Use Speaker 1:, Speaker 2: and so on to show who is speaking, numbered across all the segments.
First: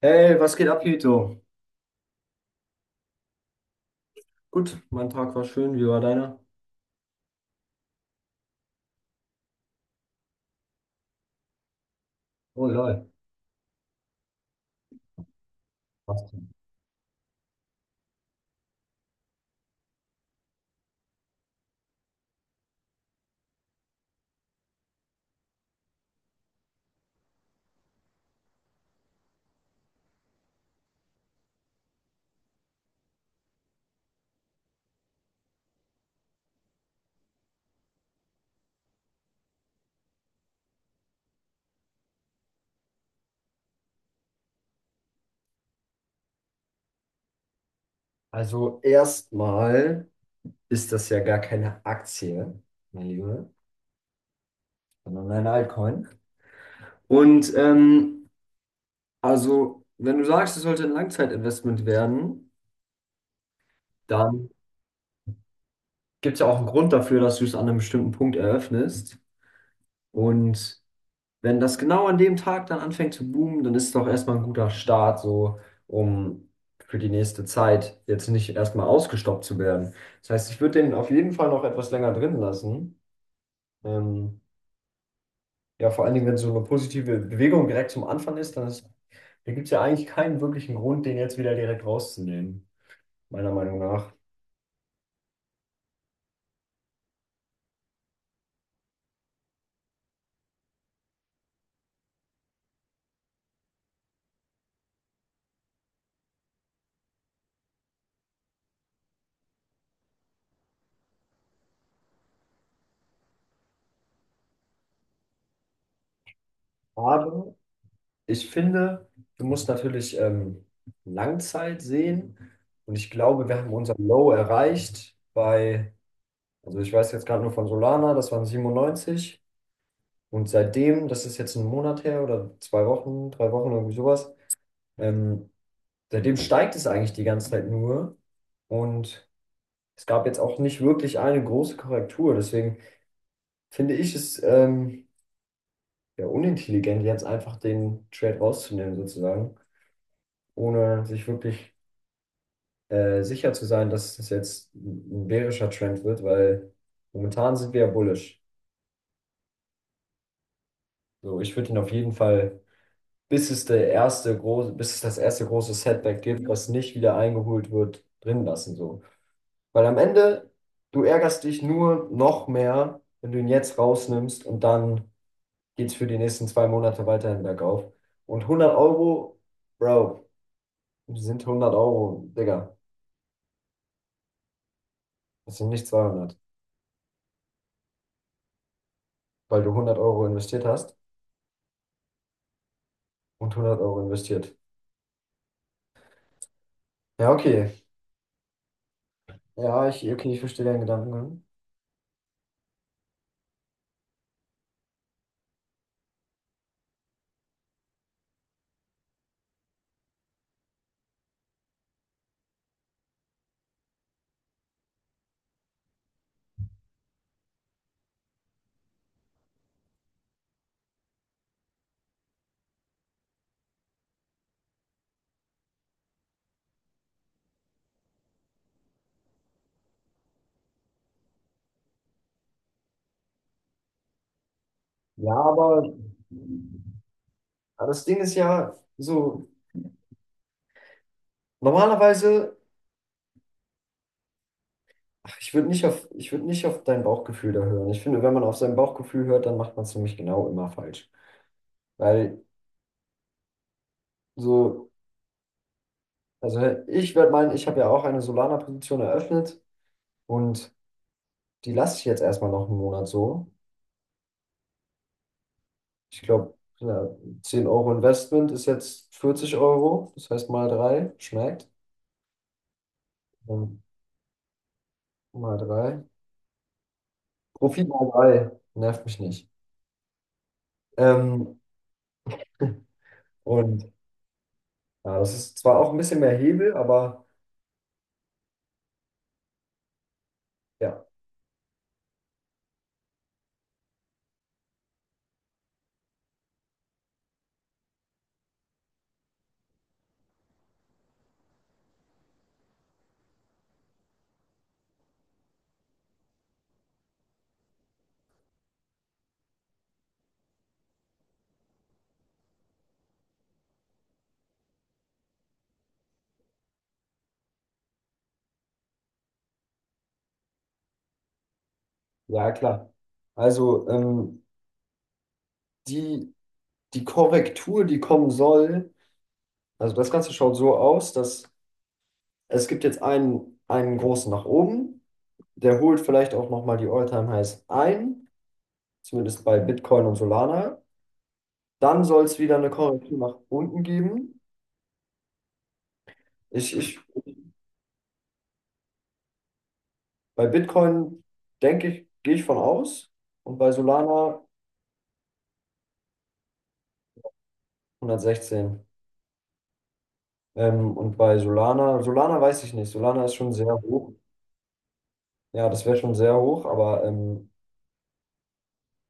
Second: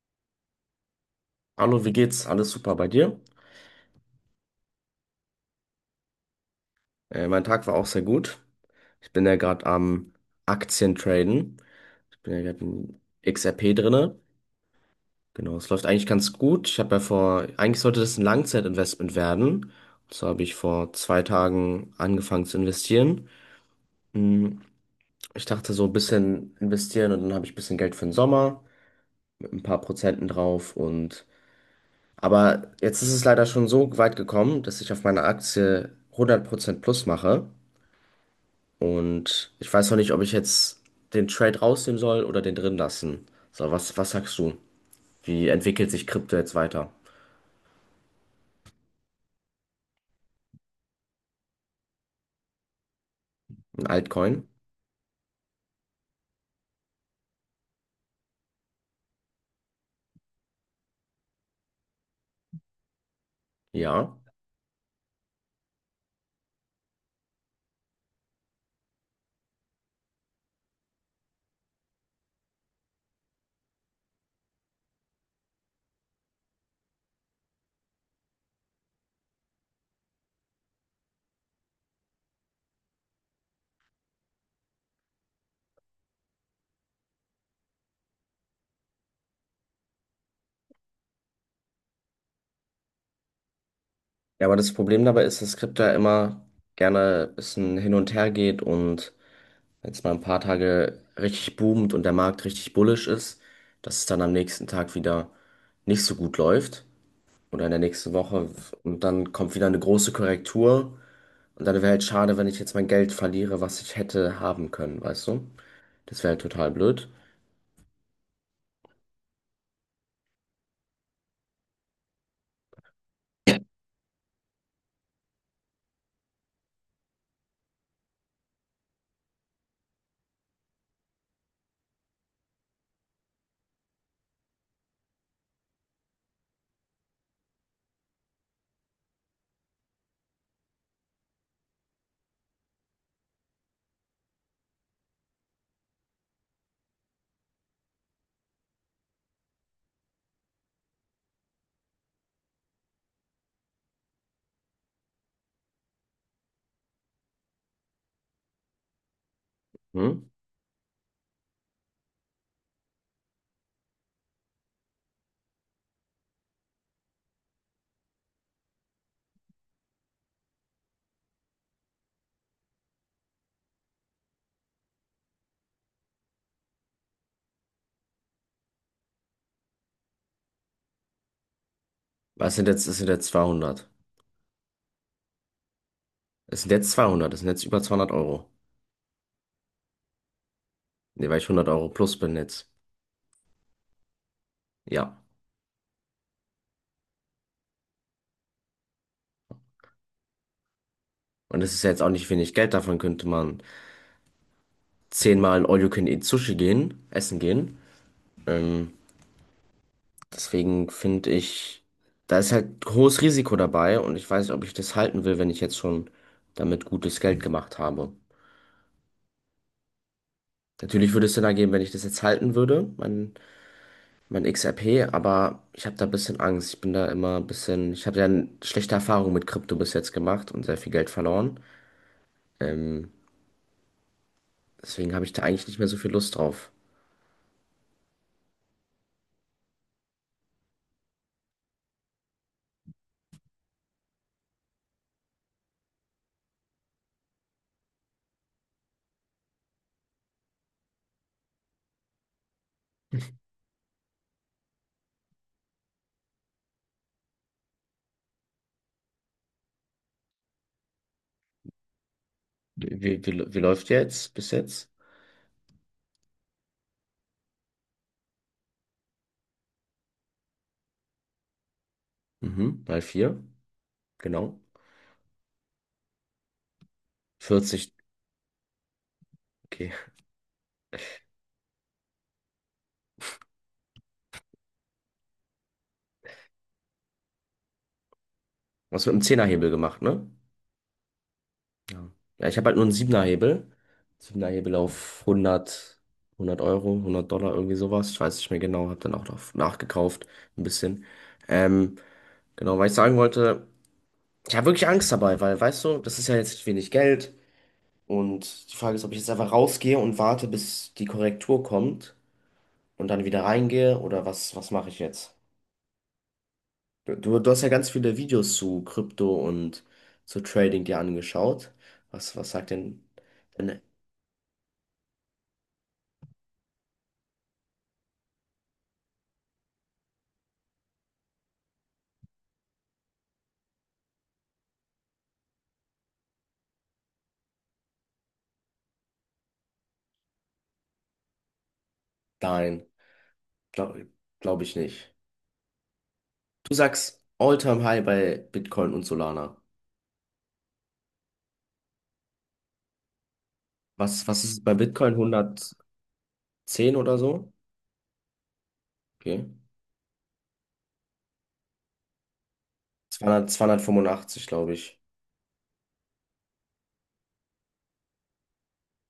Speaker 1: Hey, was geht ab, Hito?
Speaker 2: Hallo, wie geht's? Alles super bei dir?
Speaker 1: Gut, mein Tag war schön. Wie war deiner?
Speaker 2: Mein Tag war auch sehr gut. Ich bin ja gerade am Aktientraden. Ich bin ja gerade
Speaker 1: Oh
Speaker 2: in
Speaker 1: lol.
Speaker 2: XRP drinne. Genau, es läuft eigentlich
Speaker 1: Was
Speaker 2: ganz
Speaker 1: denn?
Speaker 2: gut. Ich habe ja vor, eigentlich sollte das ein Langzeitinvestment werden. Und so habe ich vor 2 Tagen angefangen zu investieren. Hm, Ich dachte so ein bisschen investieren, und dann habe ich ein bisschen Geld für den Sommer mit ein paar Prozenten drauf, und aber jetzt ist es leider schon so weit gekommen, dass ich auf meine Aktie 100% plus mache. Und ich weiß noch nicht, ob ich jetzt den Trade rausnehmen soll oder den drin lassen. So, was sagst du? Wie entwickelt sich Krypto jetzt weiter?
Speaker 1: Also erstmal ist das ja gar keine Aktie, mein Lieber,
Speaker 2: Ein Altcoin?
Speaker 1: sondern ein Altcoin. Und ähm, also, wenn du sagst, es sollte ein Langzeitinvestment werden,
Speaker 2: Ja.
Speaker 1: dann gibt es ja auch einen Grund dafür, dass du es an einem bestimmten Punkt eröffnest. Und wenn das genau an dem Tag dann anfängt zu boomen, dann ist es doch erstmal ein guter Start, so um für die nächste Zeit jetzt nicht erstmal ausgestoppt zu werden. Das heißt, ich würde den auf jeden Fall noch etwas länger drin lassen. Ähm, ja, vor allen Dingen, wenn so eine positive Bewegung direkt zum Anfang ist, da gibt es ja eigentlich keinen wirklichen Grund, den jetzt wieder direkt rauszunehmen, meiner Meinung nach.
Speaker 2: Ja, aber das Problem dabei ist, dass Krypto ja immer gerne ein bisschen hin und her geht, und wenn es mal ein paar Tage richtig boomt und der Markt richtig bullish ist, dass es dann am nächsten Tag wieder nicht so gut läuft oder in der nächsten Woche, und dann kommt wieder eine große Korrektur, und dann wäre halt schade, wenn ich jetzt mein Geld verliere, was ich hätte haben können, weißt du? Das wäre halt total blöd.
Speaker 1: Aber ich finde, du musst natürlich Langzeit sehen. Und ich glaube, wir haben unser Low erreicht bei Also ich weiß jetzt gerade nur von Solana, das waren 97. Und seitdem, das ist jetzt ein Monat her oder zwei Wochen, drei Wochen, irgendwie sowas, ähm, seitdem steigt es eigentlich die ganze Zeit nur. Und es gab jetzt auch nicht wirklich eine große Korrektur. Deswegen finde ich es ja unintelligent, jetzt einfach den Trade rauszunehmen, sozusagen, ohne sich wirklich sicher zu sein, dass es jetzt ein bärischer Trend wird, weil momentan sind wir ja bullish.
Speaker 2: Hm?
Speaker 1: So, ich würde ihn auf jeden Fall bis es das erste große Setback gibt, was nicht wieder eingeholt wird, drin lassen so. Weil am Ende, du ärgerst dich nur noch mehr, wenn du ihn jetzt rausnimmst und dann geht's für die nächsten zwei Monate weiterhin bergauf. Und 100 Euro, Bro, sind 100 Euro,
Speaker 2: Was sind
Speaker 1: Digga.
Speaker 2: jetzt, es sind jetzt 200.
Speaker 1: Das sind nicht 200,
Speaker 2: Es sind jetzt 200, es sind jetzt über 200 Euro.
Speaker 1: weil du 100 Euro investiert hast
Speaker 2: Ne, weil ich 100 € plus bin jetzt.
Speaker 1: und 100 Euro investiert.
Speaker 2: Ja.
Speaker 1: Ja, okay. Okay, ich verstehe deinen Gedankengang.
Speaker 2: Und das ist ja jetzt auch nicht wenig Geld, davon könnte man zehnmal in All-You-Can-Eat Sushi gehen, essen gehen. Ähm, Deswegen finde ich, da ist halt hohes Risiko dabei, und ich weiß nicht, ob ich das halten will, wenn ich jetzt schon damit gutes Geld gemacht habe. Natürlich würde es Sinn ergeben, wenn ich das jetzt halten würde, mein XRP, aber ich habe da ein bisschen Angst. Ich bin da immer ein bisschen, ich habe ja schlechte Erfahrungen mit Krypto bis jetzt gemacht und sehr viel Geld verloren. Ähm, Deswegen habe ich
Speaker 1: Ja,
Speaker 2: da eigentlich nicht mehr so viel Lust drauf.
Speaker 1: aber das Ding ist ja so, normalerweise, ach, ich würde nicht auf dein Bauchgefühl da hören. Ich finde, wenn man auf sein Bauchgefühl hört, dann macht man es nämlich genau immer falsch. Weil so, also ich werde meinen, ich habe ja auch eine Solana-Position eröffnet und die lasse ich jetzt erstmal noch einen
Speaker 2: Wie,
Speaker 1: Monat
Speaker 2: wie,
Speaker 1: so.
Speaker 2: wie läuft jetzt bis jetzt?
Speaker 1: Ich glaube, ja, 10 Euro Investment ist jetzt 40 Euro, das heißt mal drei, schmeckt.
Speaker 2: Mhm, mal vier,
Speaker 1: Ähm,
Speaker 2: genau.
Speaker 1: Mal drei. Profit
Speaker 2: 40,
Speaker 1: mal drei, nervt mich nicht.
Speaker 2: okay.
Speaker 1: Ähm, und ja, das ist zwar auch ein bisschen mehr Hebel, aber.
Speaker 2: Was mit dem Zehnerhebel gemacht, ne?
Speaker 1: Ja,
Speaker 2: Ja. Ja, ich habe halt nur einen Siebenerhebel. Siebenerhebel auf 100, 100 Euro, 100 Dollar, irgendwie sowas. Ich weiß nicht mehr genau, habe dann auch noch nachgekauft, ein bisschen. Ähm, genau, weil ich sagen wollte. Ich habe wirklich Angst dabei, weil, weißt du, das ist ja jetzt wenig Geld, und die Frage ist, ob ich jetzt einfach rausgehe und warte, bis die Korrektur kommt und dann wieder reingehe, oder was, was mache ich jetzt? Du hast ja ganz viele Videos zu Krypto und zu Trading dir angeschaut. Was
Speaker 1: ja,
Speaker 2: sagt
Speaker 1: klar.
Speaker 2: denn, denn
Speaker 1: Also ähm, die, die Korrektur, die kommen soll, also das Ganze schaut so aus, dass es gibt jetzt einen großen nach oben, der holt vielleicht auch nochmal die All-Time-Highs ein, zumindest bei Bitcoin und Solana. Dann soll es wieder eine
Speaker 2: dein?
Speaker 1: Korrektur nach unten
Speaker 2: Glaube
Speaker 1: geben.
Speaker 2: glaub ich nicht. Du
Speaker 1: Ich, ich,
Speaker 2: sagst All-Time-High bei Bitcoin und Solana.
Speaker 1: bei Bitcoin denke ich, gehe ich von aus und bei
Speaker 2: Was,
Speaker 1: Solana
Speaker 2: was ist es bei Bitcoin? 110 oder so?
Speaker 1: 116.
Speaker 2: Okay.
Speaker 1: Und bei Solana, Solana weiß ich nicht, Solana ist
Speaker 2: 200,
Speaker 1: schon sehr hoch.
Speaker 2: 285, glaube ich.
Speaker 1: Ja, das wäre schon sehr hoch, aber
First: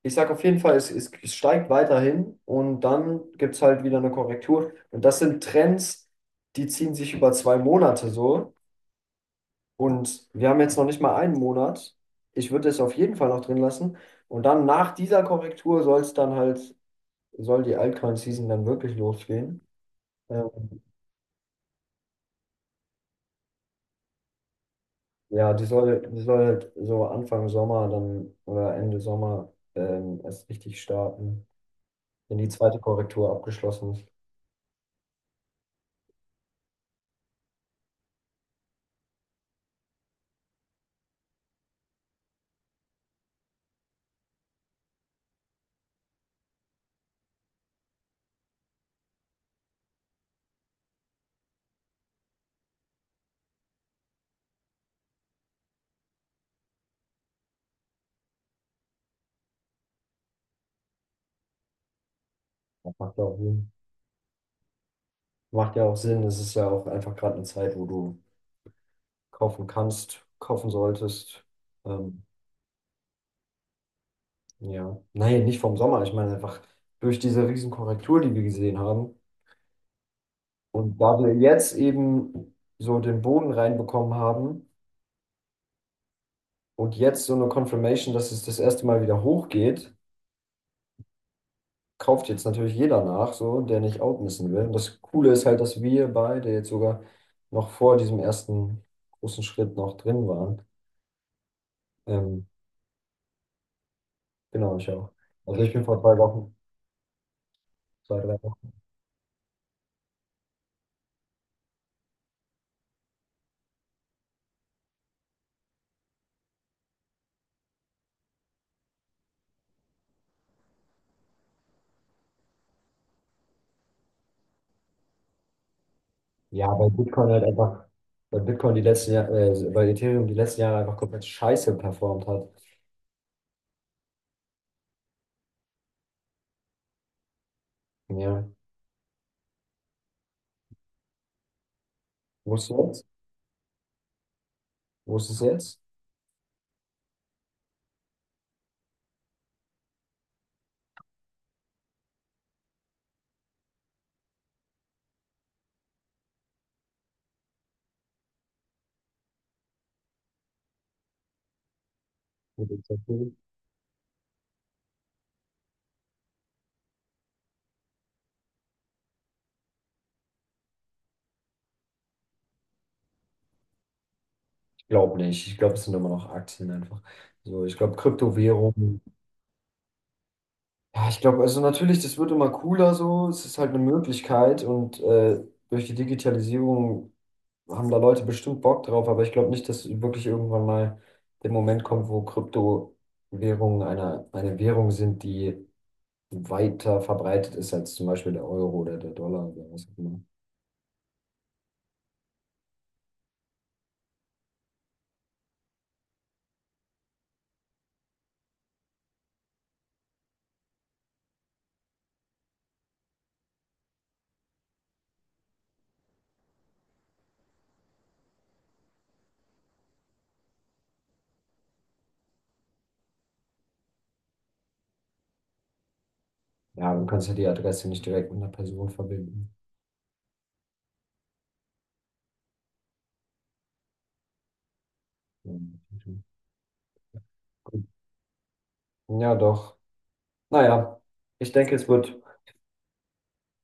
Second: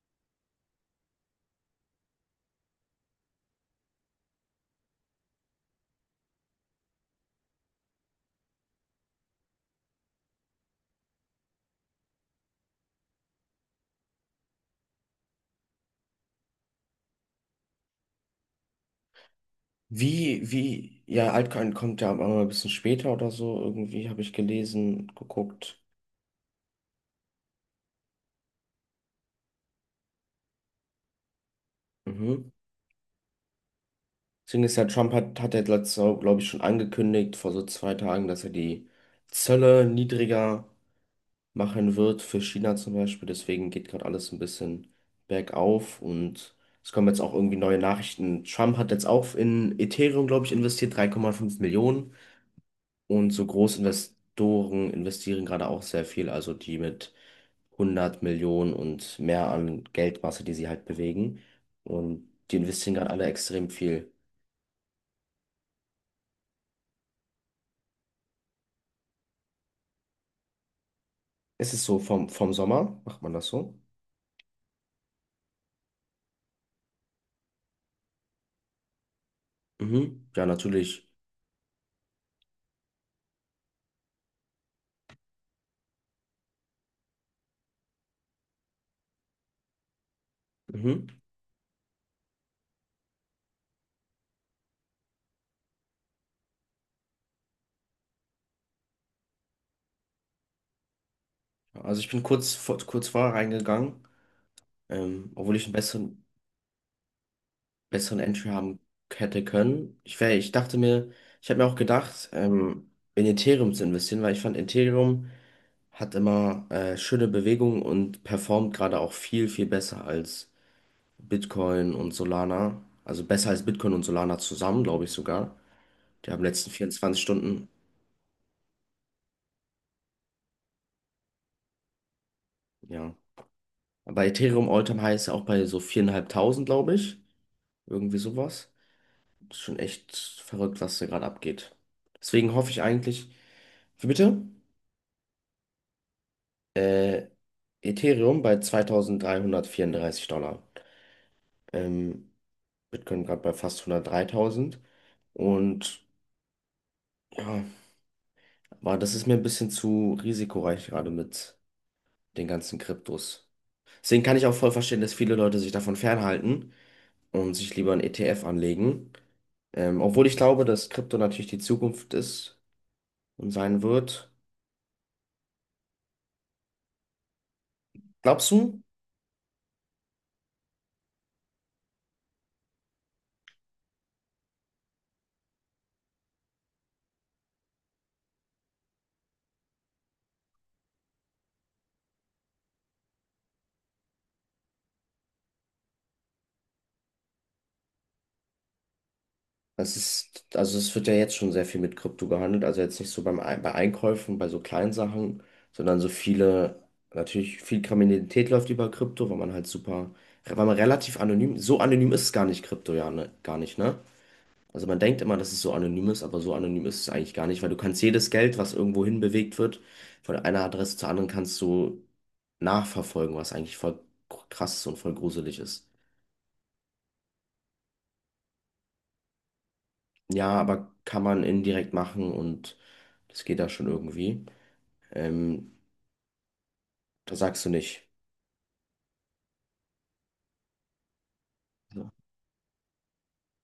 Speaker 1: ich sage auf jeden Fall, es steigt weiterhin und dann gibt es halt wieder eine Korrektur. Und das sind Trends, die ziehen sich über zwei Monate so. Und wir haben jetzt noch nicht mal einen Monat. Ich würde es auf jeden Fall noch drin lassen. Und dann nach dieser Korrektur soll die Altcoin-Season dann wirklich losgehen. Ähm,
Speaker 2: Ja, Altcoin kommt ja immer ein bisschen später oder so, irgendwie habe ich gelesen,
Speaker 1: ja,
Speaker 2: geguckt.
Speaker 1: die soll halt so Anfang Sommer dann oder Ende Sommer erst richtig starten, wenn die
Speaker 2: Mhm.
Speaker 1: zweite Korrektur abgeschlossen ist.
Speaker 2: Deswegen ist ja Trump hat, hat er letztes Jahr, glaube ich, schon angekündigt, vor so 2 Tagen, dass er die Zölle niedriger machen wird für China zum Beispiel. Deswegen geht gerade alles ein bisschen bergauf, und es kommen jetzt auch irgendwie neue Nachrichten. Trump hat jetzt auch in Ethereum, glaube ich, investiert, 3,5 Millionen. Und so Großinvestoren investieren gerade auch sehr viel, also die mit 100 Millionen und mehr an Geldmasse, die sie halt bewegen. Und die investieren gerade
Speaker 1: Macht ja
Speaker 2: alle
Speaker 1: auch
Speaker 2: extrem
Speaker 1: Sinn.
Speaker 2: viel.
Speaker 1: Macht ja auch Sinn. Es ist ja auch einfach gerade eine Zeit, wo du kaufen kannst, kaufen solltest.
Speaker 2: Ist es so
Speaker 1: Ähm,
Speaker 2: vom, vom Sommer? Macht man das so?
Speaker 1: ja, nein, nicht vom Sommer. Ich meine einfach durch diese riesen Korrektur die wir gesehen haben.
Speaker 2: Mhm. Ja,
Speaker 1: Und
Speaker 2: natürlich.
Speaker 1: da wir jetzt eben so den Boden reinbekommen haben und jetzt so eine Confirmation, dass es das erste Mal wieder hochgeht,
Speaker 2: Mhm.
Speaker 1: kauft jetzt natürlich jeder nach, so, der nicht outmissen will. Und das Coole ist halt, dass wir beide jetzt sogar noch vor diesem ersten großen Schritt noch drin waren.
Speaker 2: Also ich bin
Speaker 1: Ähm,
Speaker 2: kurz vorher reingegangen,
Speaker 1: Genau, ich auch.
Speaker 2: obwohl
Speaker 1: Also
Speaker 2: ich einen
Speaker 1: ich bin vor zwei Wochen,
Speaker 2: besseren
Speaker 1: zwei, drei
Speaker 2: Entry
Speaker 1: Wochen.
Speaker 2: haben hätte können. Ich dachte mir, ich habe mir auch gedacht, in Ethereum zu investieren, weil ich fand Ethereum hat immer schöne Bewegungen und performt gerade auch viel, viel besser als Bitcoin und Solana. Also besser als Bitcoin und Solana zusammen, glaube ich sogar. Die haben
Speaker 1: Ja,
Speaker 2: letzten
Speaker 1: weil
Speaker 2: 24
Speaker 1: Bitcoin halt
Speaker 2: Stunden,
Speaker 1: einfach, weil Bitcoin die letzten Jahre, weil Ethereum die letzten Jahre einfach komplett scheiße performt hat.
Speaker 2: ja. Bei Ethereum all heißt auch bei so 4.500, glaube ich. Irgendwie
Speaker 1: Ja.
Speaker 2: sowas. Das ist schon echt verrückt, was da gerade abgeht. Deswegen
Speaker 1: Wo
Speaker 2: hoffe
Speaker 1: ist es
Speaker 2: ich
Speaker 1: jetzt?
Speaker 2: eigentlich, wie bitte?
Speaker 1: Wo ist es jetzt?
Speaker 2: Äh, Ethereum bei 2334 Dollar. Ähm, Bitcoin gerade bei fast 103.000. Und ja, aber das ist mir ein bisschen zu risikoreich gerade mit den
Speaker 1: Mit
Speaker 2: ganzen
Speaker 1: dem Zettel?
Speaker 2: Kryptos. Deswegen kann ich auch voll verstehen, dass viele Leute sich davon fernhalten und sich lieber einen ETF anlegen. Obwohl ich glaube, dass Krypto natürlich die Zukunft ist und sein wird.
Speaker 1: Ich glaube nicht. Ich glaube, es sind immer noch Aktien einfach. So, ich glaube,
Speaker 2: Glaubst du?
Speaker 1: Kryptowährungen. Ja, ich glaube, also natürlich, das wird immer cooler so. Es ist halt eine Möglichkeit und durch die Digitalisierung haben da Leute bestimmt Bock drauf, aber ich glaube nicht, dass wirklich irgendwann mal der Moment kommt, wo Kryptowährungen eine Währung sind, die weiter verbreitet ist als zum Beispiel der Euro oder der Dollar oder was
Speaker 2: Es
Speaker 1: auch immer.
Speaker 2: ist, also es wird ja jetzt schon sehr viel mit Krypto gehandelt. Also jetzt nicht so bei Einkäufen, bei so kleinen Sachen, sondern so viele, natürlich viel Kriminalität läuft über Krypto, weil man halt super, weil man relativ anonym, so anonym ist es gar nicht Krypto, ja, ne, gar nicht, ne? Also man denkt immer, dass es so anonym ist, aber so anonym ist es eigentlich gar nicht, weil du kannst jedes Geld, was irgendwo hin bewegt wird, von einer Adresse zur anderen kannst du nachverfolgen, was eigentlich voll krass ist und voll gruselig ist.
Speaker 1: Ja, du kannst ja die Adresse nicht direkt mit einer Person verbinden.
Speaker 2: Ja, aber kann man indirekt machen, und das geht da schon irgendwie. Ähm, Da sagst du
Speaker 1: Gut.
Speaker 2: nicht.
Speaker 1: Ja, doch. Naja, ich denke,
Speaker 2: So.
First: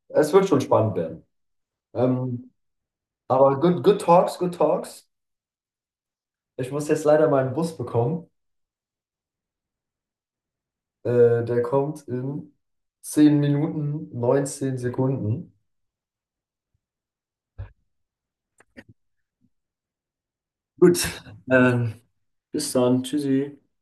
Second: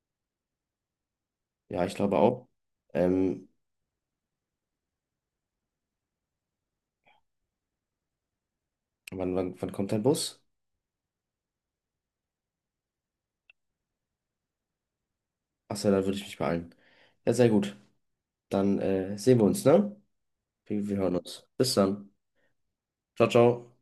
Speaker 1: es wird schon spannend werden.
Speaker 2: Ja, ich glaube auch.
Speaker 1: Ähm,
Speaker 2: Ähm,
Speaker 1: aber good, good talks, good talks. Ich muss jetzt leider meinen Bus bekommen.
Speaker 2: wann kommt dein Bus?
Speaker 1: Der kommt in 10 Minuten, 19 Sekunden.
Speaker 2: Achso, dann würde ich mich beeilen. Ja, sehr gut. Dann sehen wir uns, ne? Wir
Speaker 1: Gut,
Speaker 2: hören uns. Bis
Speaker 1: ähm,
Speaker 2: dann.
Speaker 1: bis dann.
Speaker 2: Ciao,
Speaker 1: Tschüssi.
Speaker 2: ciao.